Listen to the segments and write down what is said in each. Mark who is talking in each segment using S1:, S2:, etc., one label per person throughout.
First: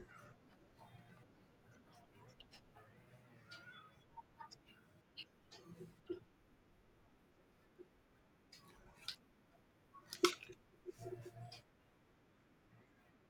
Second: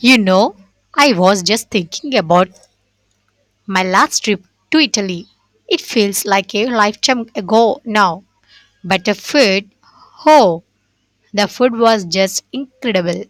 S1: You know, I was just thinking about my last trip to Italy. It feels like a lifetime ago now. But the food, oh, the food was just incredible.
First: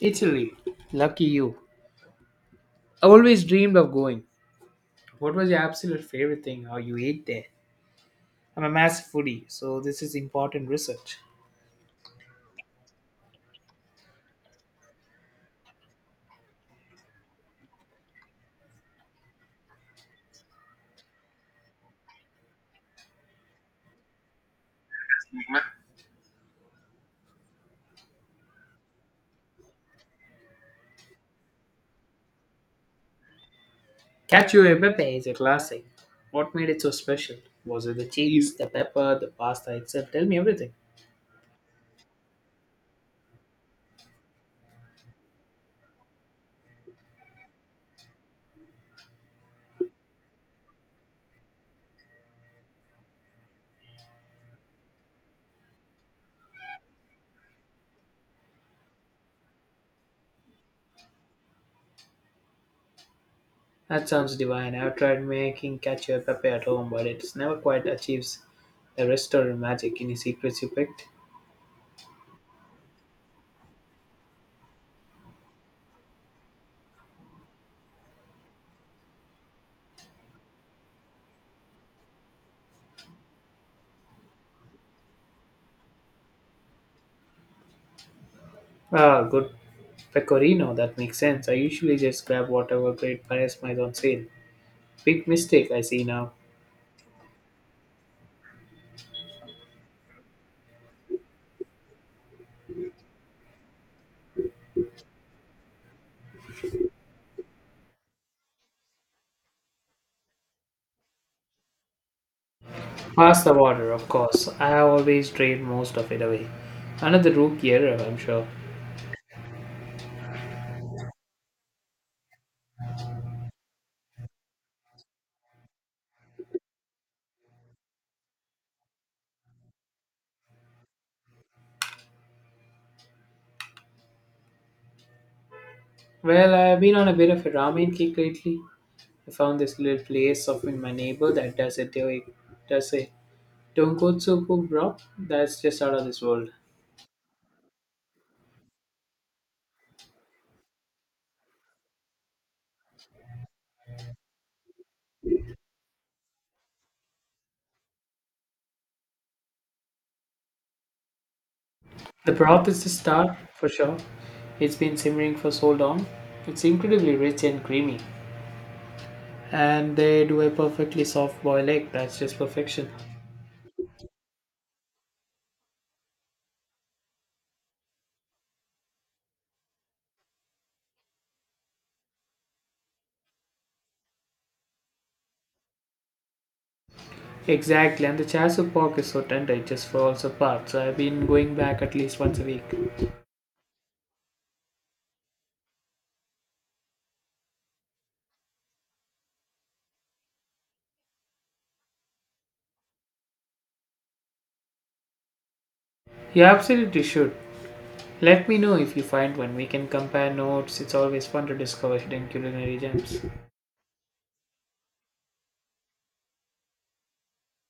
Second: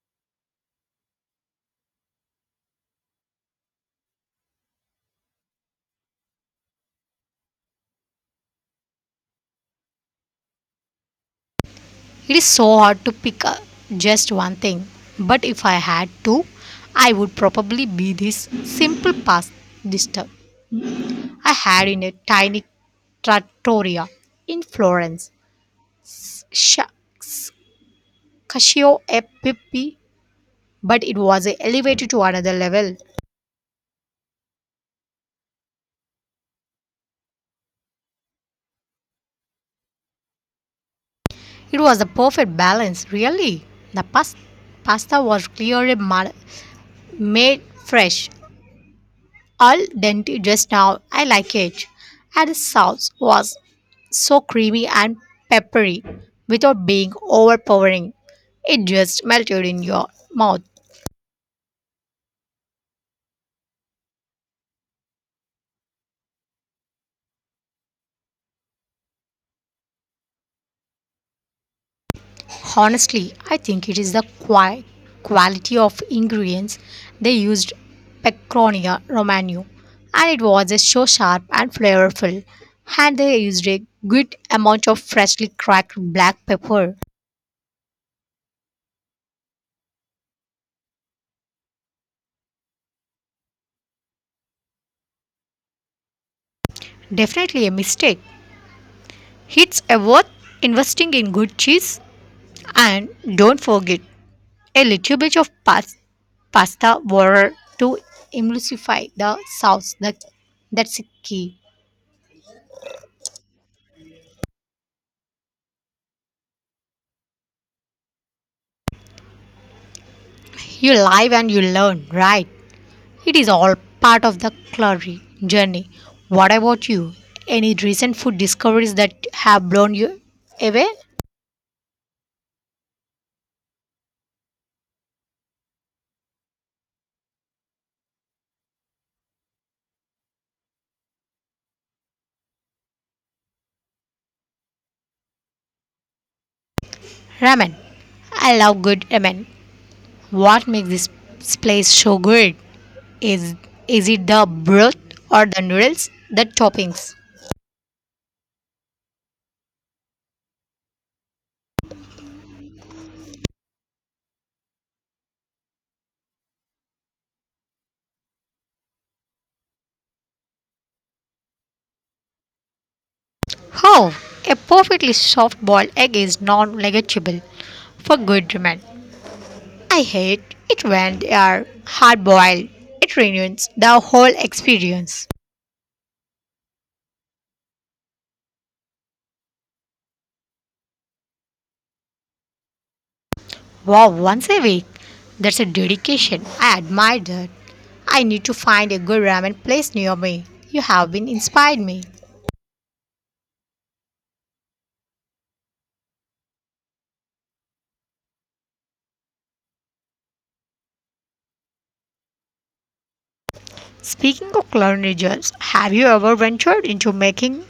S2: Italy. Lucky you. I've always dreamed of going. What was your absolute favorite thing or you ate there? I'm a massive foodie, so this is important research.
S1: It is so hard to pick just one thing. But if I had to, I would probably be this simple pasta dish I had in a tiny trattoria in Florence. Shucks, cacio e pepe, but it was elevated to another level.
S2: Cacio e pepe is a classic. What made it so special? Was it the cheese, the pepper, the pasta itself? Tell me everything.
S1: It was the perfect balance, really. The pasta was clearly made fresh, al dente just now. I like it. And the sauce was so creamy and peppery without being overpowering. It just melted in your mouth.
S2: That sounds divine. I've tried making cacio e pepe at home, but it's never quite achieves the restaurant magic. Any secrets you picked?
S1: Honestly, I think it is the quality of ingredients they used Pecronia Romano, and it was just so sharp and flavorful. And they used a good amount of freshly cracked black pepper.
S2: Ah, good pecorino. That makes sense. I usually just grab whatever great price might on sale. Big mistake I see now.
S1: Definitely a mistake. It's a worth investing in good cheese, and don't forget a little bit of pasta water to emulsify the sauce. That's a key.
S2: Pass the water, of course. I have always drained most of it away. Another rookie error, I'm sure.
S1: You live and you learn, right? It is all part of the culinary journey. What about you? Any recent food discoveries that have blown you away?
S2: Well, I've been on a bit of a ramen kick lately. I found this little place up in my neighbor that does a tonkotsu cook broth that's just out of this world.
S1: Ramen. I love good ramen. What makes this place so good? Is is it the broth or the noodles, the toppings?
S2: The broth is the star for sure. It's been simmering for so long. It's incredibly rich and creamy, and they do a perfectly soft boiled egg that's just perfection.
S1: How a perfectly soft boiled egg is non-negotiable for good ramen. I hate it when they are hard boiled. It ruins the whole experience.
S2: Exactly, and the Chasu pork is so tender it just falls apart, so I've been going back at least once a week.
S1: Wow, once a week. That's a dedication. I admire that. I need to find a good ramen place near me. You have been inspired me.
S2: You absolutely should. Let me know if you find one. We can compare notes. It's always fun to discover hidden culinary gems.
S1: Speaking of culinary, have you ever ventured into making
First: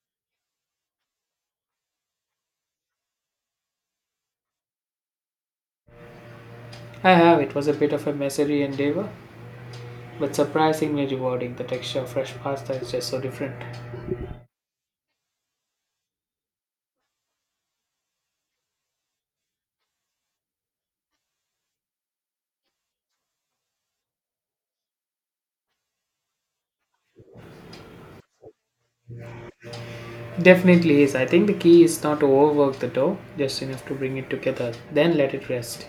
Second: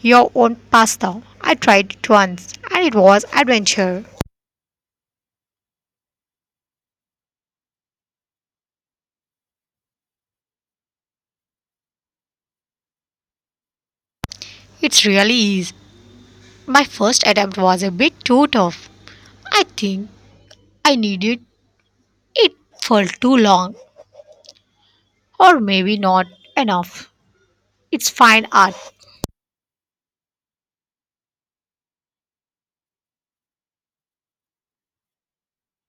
S1: your own pasta? I tried it once and it was adventure.
S2: I have. It was a bit of a messy endeavor, but surprisingly rewarding. The texture of fresh pasta is just so different.
S1: It really is. My first attempt was a bit too tough. I think I needed it for too long or maybe not enough. It's fine art.
S2: Definitely is. I think the key is not to overwork the dough, just enough to bring it together. Then let it rest.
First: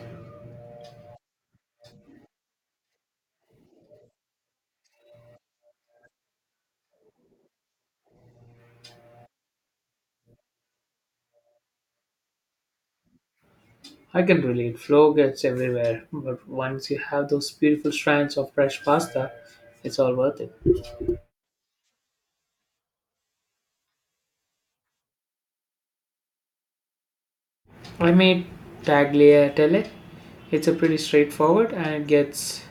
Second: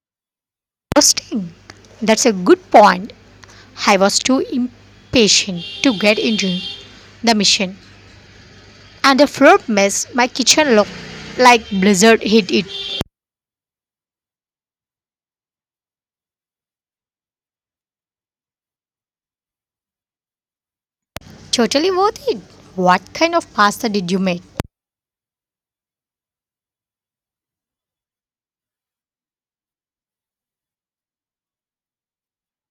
S1: Interesting. That's a good point. I was too impatient to get into the mission, and the floor mess my kitchen looked like blizzard hit it.
S2: I can relate. Flow gets everywhere, but once you have those beautiful strands of fresh pasta, it's all worth it.
S1: Totally worth it. What kind of pasta did you make?
S2: I made tagliatelle. It's a pretty straightforward and it gets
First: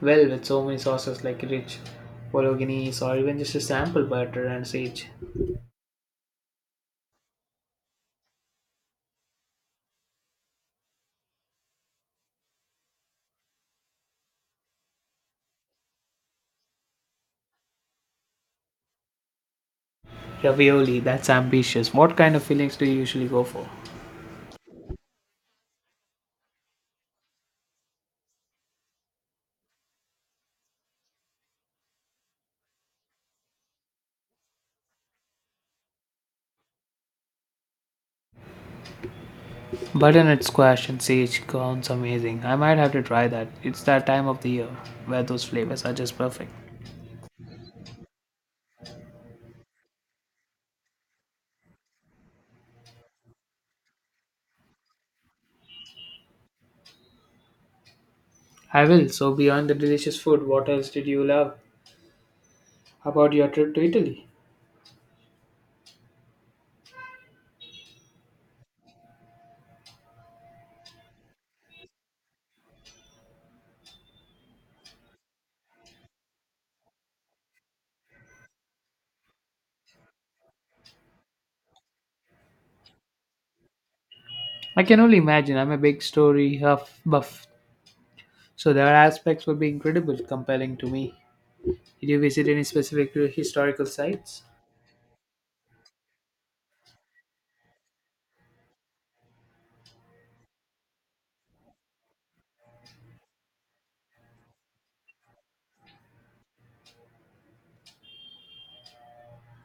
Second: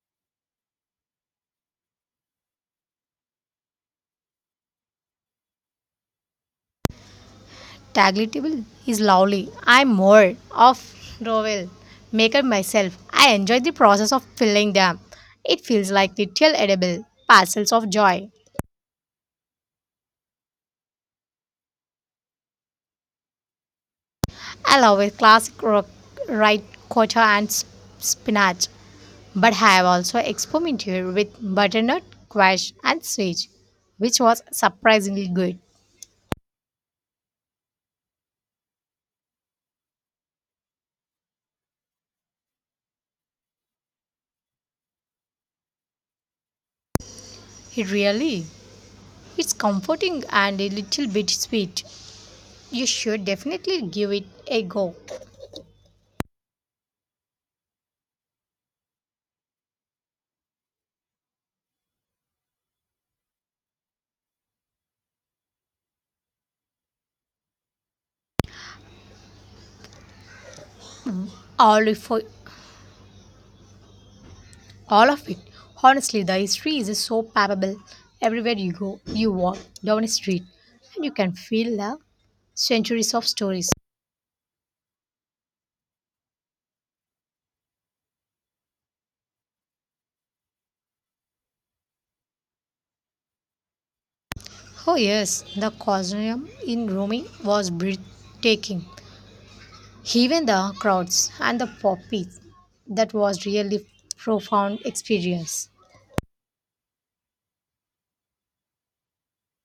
S2: well with so many sauces like rich bolognese or even just a sample butter and sage.
S1: Tagli is lovely. I'm more of rovel maker myself. I enjoy the process of filling them. It feels like little edible parcels of joy.
S2: Ravioli, that's ambitious. What kind of fillings do you usually go for?
S1: I love it. Classic rock, right quinoa and spinach. But have also experimented with butternut, squash, and sage, which was surprisingly good.
S2: Butternut squash and sage sounds amazing. I might have to try that. It's that time of the year where those flavors are just perfect.
S1: It really, it's comforting and a little bit sweet. You should definitely give it a go.
S2: I will. So, beyond the delicious food, what else did you love about your trip to Italy?
S1: All of, all of it. Honestly, the history is so palpable. Everywhere you go, you walk down a street, and you can feel the centuries of stories.
S2: I can only imagine. I'm a big story huff buff, so their aspects would be incredible, compelling to me. Did you visit any specific historical sites?
S1: Oh, yes, the Colosseum in Rome was breathtaking. Even the crowds and the poppies, that was really profound experience.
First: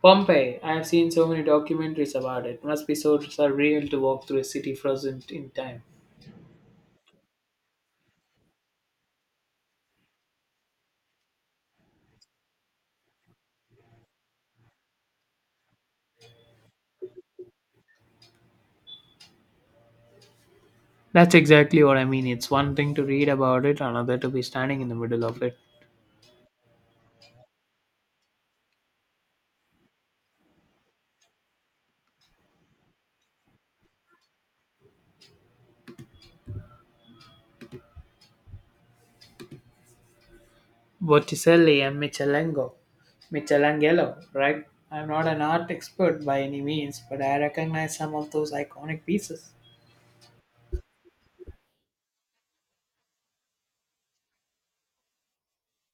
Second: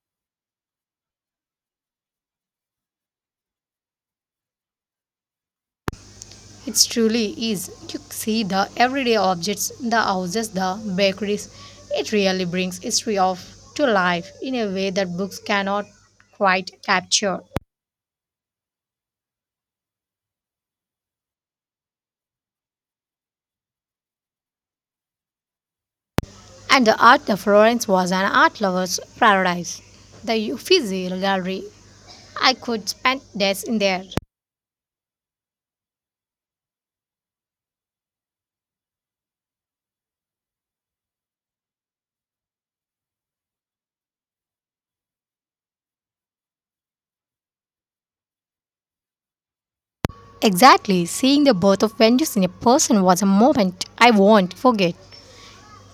S2: Pompeii. I have seen so many documentaries about it. Must be so surreal to walk through a city frozen in time.
S1: It truly is. You see the everyday objects, the houses, the bakeries. It really brings history of to life in a way that books cannot quite capture.
S2: That's exactly what I mean. It's one thing to read about it, another to be standing in the middle of it.
S1: And the art of Florence was an art lover's paradise. The Uffizi Gallery I could spend days in there.
S2: Botticelli and Michelango. Michelangelo, right? I'm not an art expert by any means, but I recognize some of those iconic pieces.
S1: Exactly, seeing the birth of Venus in a person was a moment I won't forget.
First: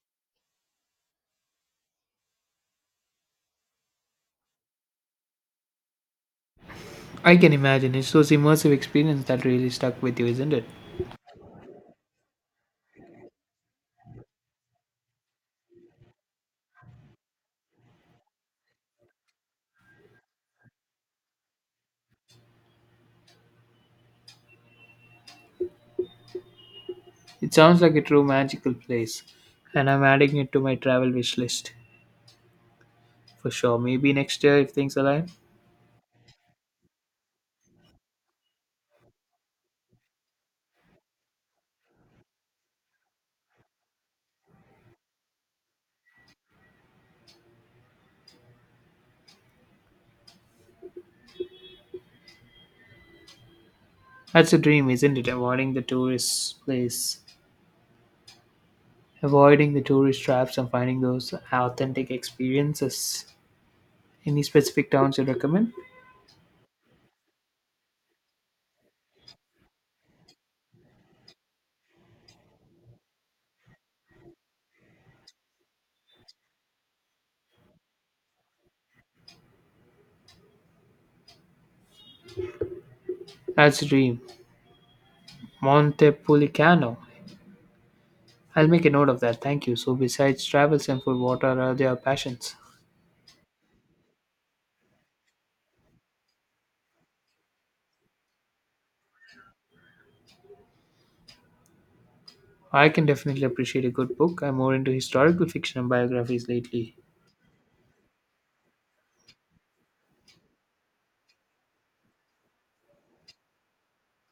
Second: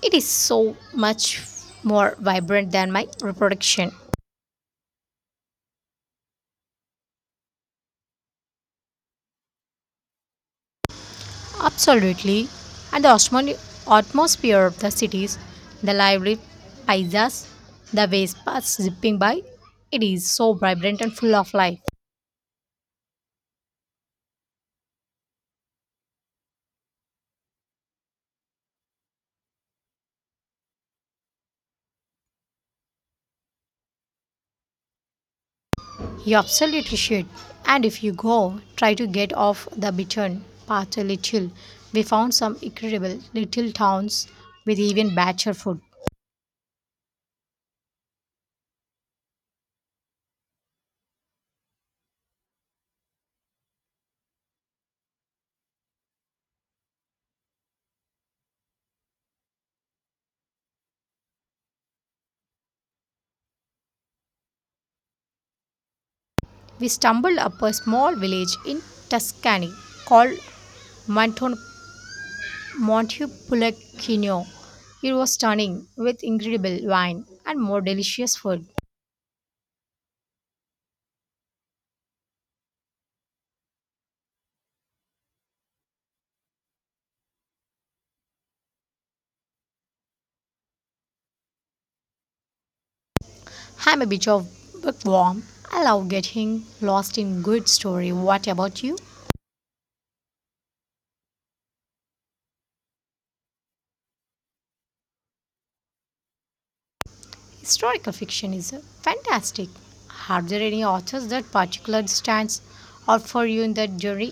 S1: It is so much more vibrant than my reproduction.
S2: I can imagine. It's those immersive experiences that really stuck with you, isn't it?
S1: Absolutely. And the atmosphere of the cities, the lively paisas, the Vespas zipping by, it is so vibrant and full of life.
S2: It sounds like a true magical place, and I'm adding it to my travel wish list for sure. Maybe next year if things align.
S1: You absolutely should. And if you go, try to get off the beaten path a little. We found some incredible little towns with even better food.
S2: That's a dream, isn't it? Avoiding the tourist place, avoiding the tourist traps, and finding those authentic experiences. Any specific towns you recommend?
S1: We stumbled upon a small village in Tuscany called Monton- Montepulciano. It was stunning, with incredible wine and more delicious food.
S2: That's a dream. Montepulciano. I'll make a note of that. Thank you. So, besides travels and food, what are their passions?
S1: I'm a bit of bookworm. I love getting lost in good story. What about you?
S2: I can definitely appreciate a good book. I'm more into historical fiction and biographies lately.
S1: Historical fiction is fantastic. Are there any authors that particular stands out for you in that genre?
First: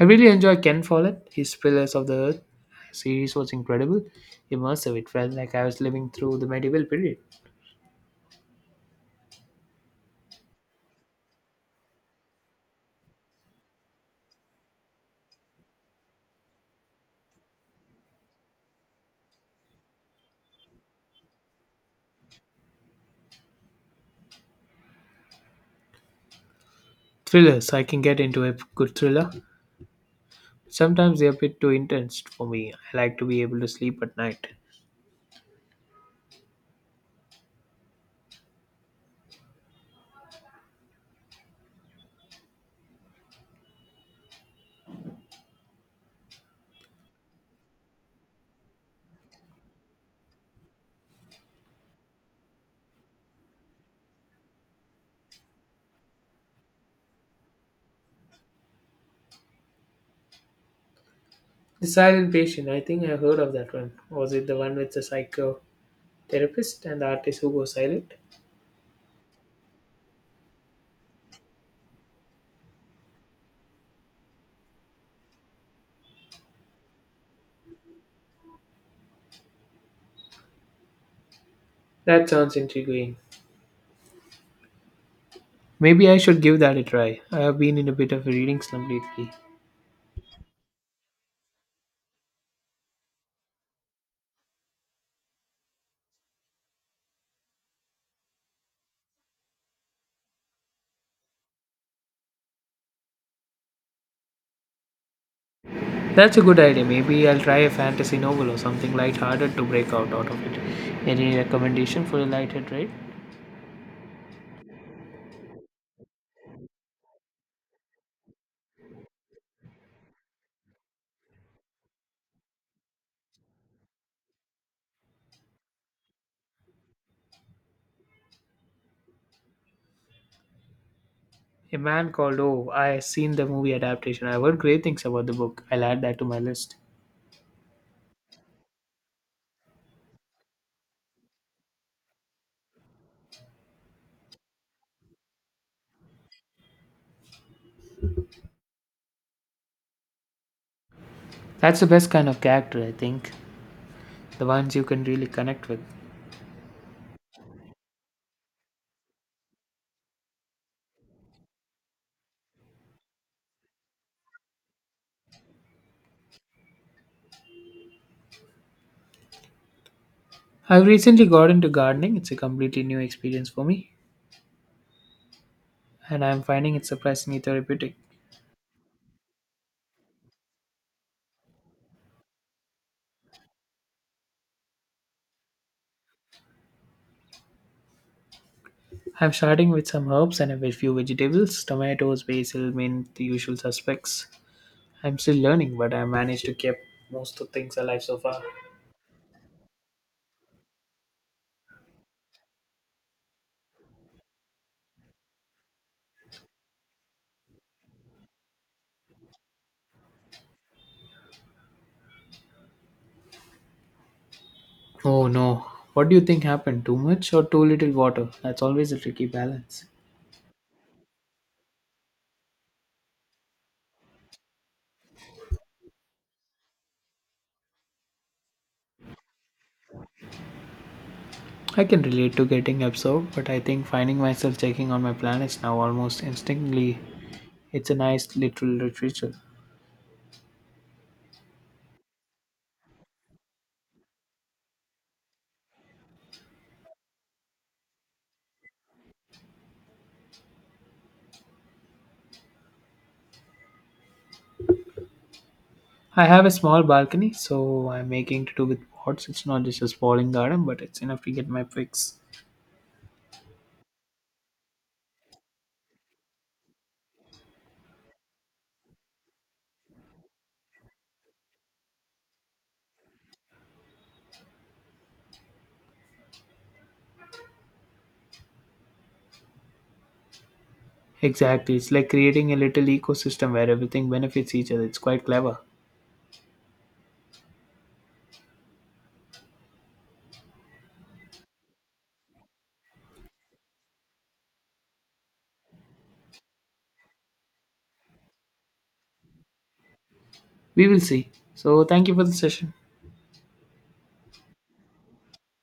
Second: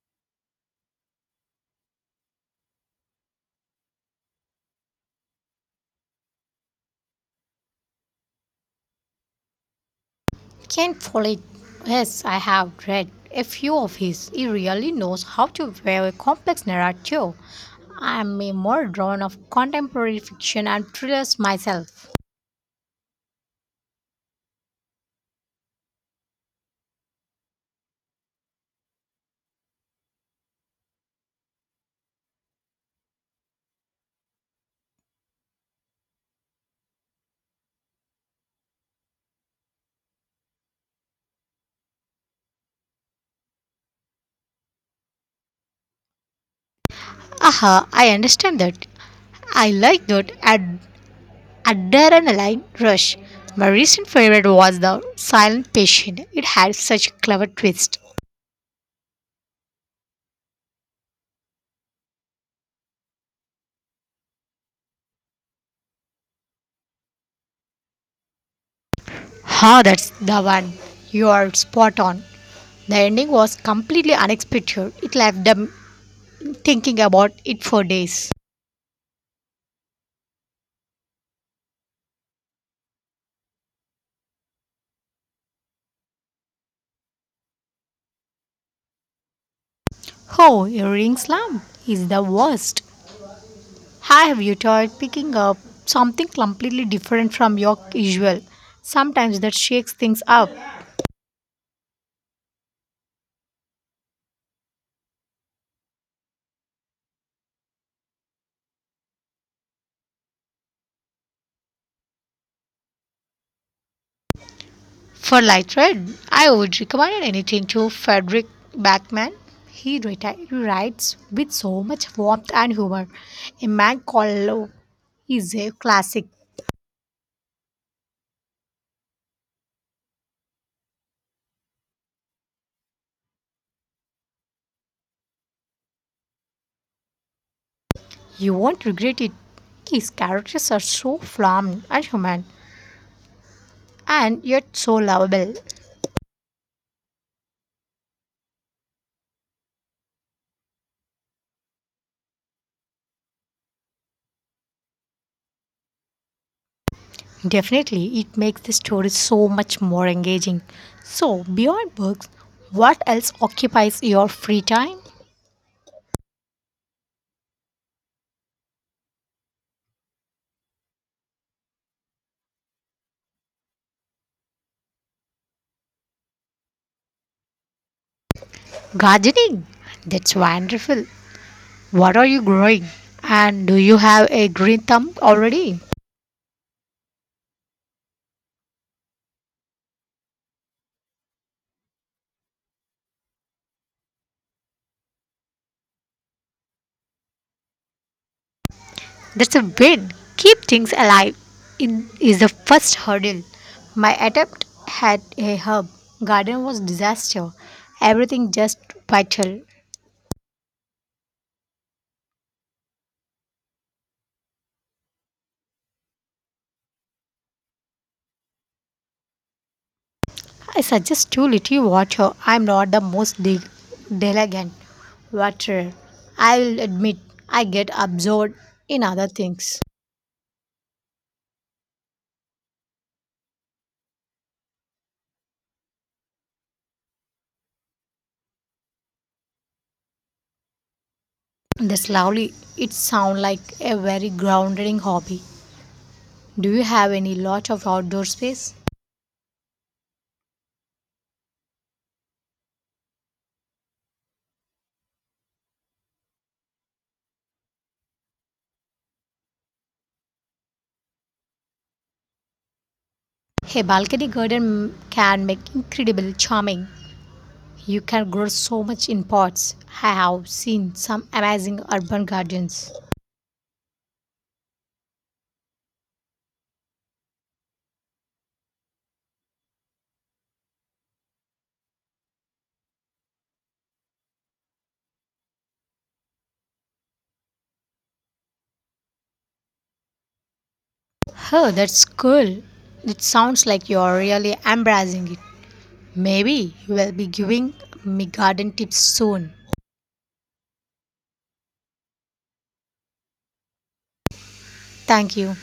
S2: I really enjoy Ken Follett. His Pillars of the Earth series was incredible, immersive. It felt like I was living through the medieval period.
S1: Can't follow it. Yes, I have read a few of his. He really knows how to weave a complex narrative. I am a more drawn of contemporary fiction and thrillers myself.
S2: Thrillers. I can get into a good thriller. Sometimes they're a bit too intense for me. I like to be able to sleep at night.
S1: Aha, I understand that. I like that adrenaline rush. My recent favorite was The Silent Patient. It had such a clever twist.
S2: The Silent Patient. I think I heard of that one. Was it the one with the psycho? Therapist and the artist who goes silent?
S1: Ha, that's the one. You are spot on. The ending was completely unexpected. It left a thinking about it for days.
S2: That sounds intriguing. Maybe I should give that a try. I have been in a bit of a reading slump lately.
S1: Oh, earring slump is the worst. Have you tried picking up something completely different from your usual? Sometimes that shakes things up.
S2: That's a good idea. Maybe I'll try a fantasy novel or something lighthearted to break out of it. Any recommendation for a lighthearted read?
S1: For light thread, I would recommend anything to Frederick Backman. He writes with so much warmth and humor. A man called Love is a classic.
S2: A man called Oh, I have seen the movie adaptation. I heard great things about the book. I'll add that to my list.
S1: You won't regret it. His characters are so flawed and human, and yet so lovable.
S2: That's the best kind of character, I think. The ones you can really connect with.
S1: Definitely, it makes the story so much more engaging. So, beyond books, what else occupies your free time?
S2: I've recently got into gardening. It's a completely new experience for me, and I'm finding it surprisingly therapeutic.
S1: Gardening. That's wonderful. What are you growing? And do you have a green thumb already?
S2: I'm starting with some herbs and a few vegetables tomatoes, basil, mint, the usual suspects. I'm still learning, but I managed to keep most of things alive so far.
S1: That's a win. Keep things alive in, is the first hurdle. My attempt had a herb garden was disaster. Everything just vital.
S2: Oh no. What do you think happened? Too much or too little water? That's always a tricky balance.
S1: I suggest too little water. I'm not the most diligent waterer. I'll admit I get absorbed in other things.
S2: I can relate to getting absorbed, but I think finding myself checking on my planets now almost instinctively, it's a nice little ritual.
S1: That's lovely. It sounds like a very grounding hobby. Do you have any lot of outdoor space?
S2: I have a small balcony, so I'm making to do with pots. It's not just a sprawling garden, but it's enough to get my fix.
S1: A balcony garden can make incredible charming. You can grow so much in pots. I have seen some amazing urban gardens.
S2: Exactly. It's like creating a little ecosystem where everything benefits each other. It's quite clever.
S1: Oh, that's cool. It sounds like you're really embracing it. Maybe you will be giving me garden tips soon.
S2: We will see. So, thank you for the session.
S1: Thank you.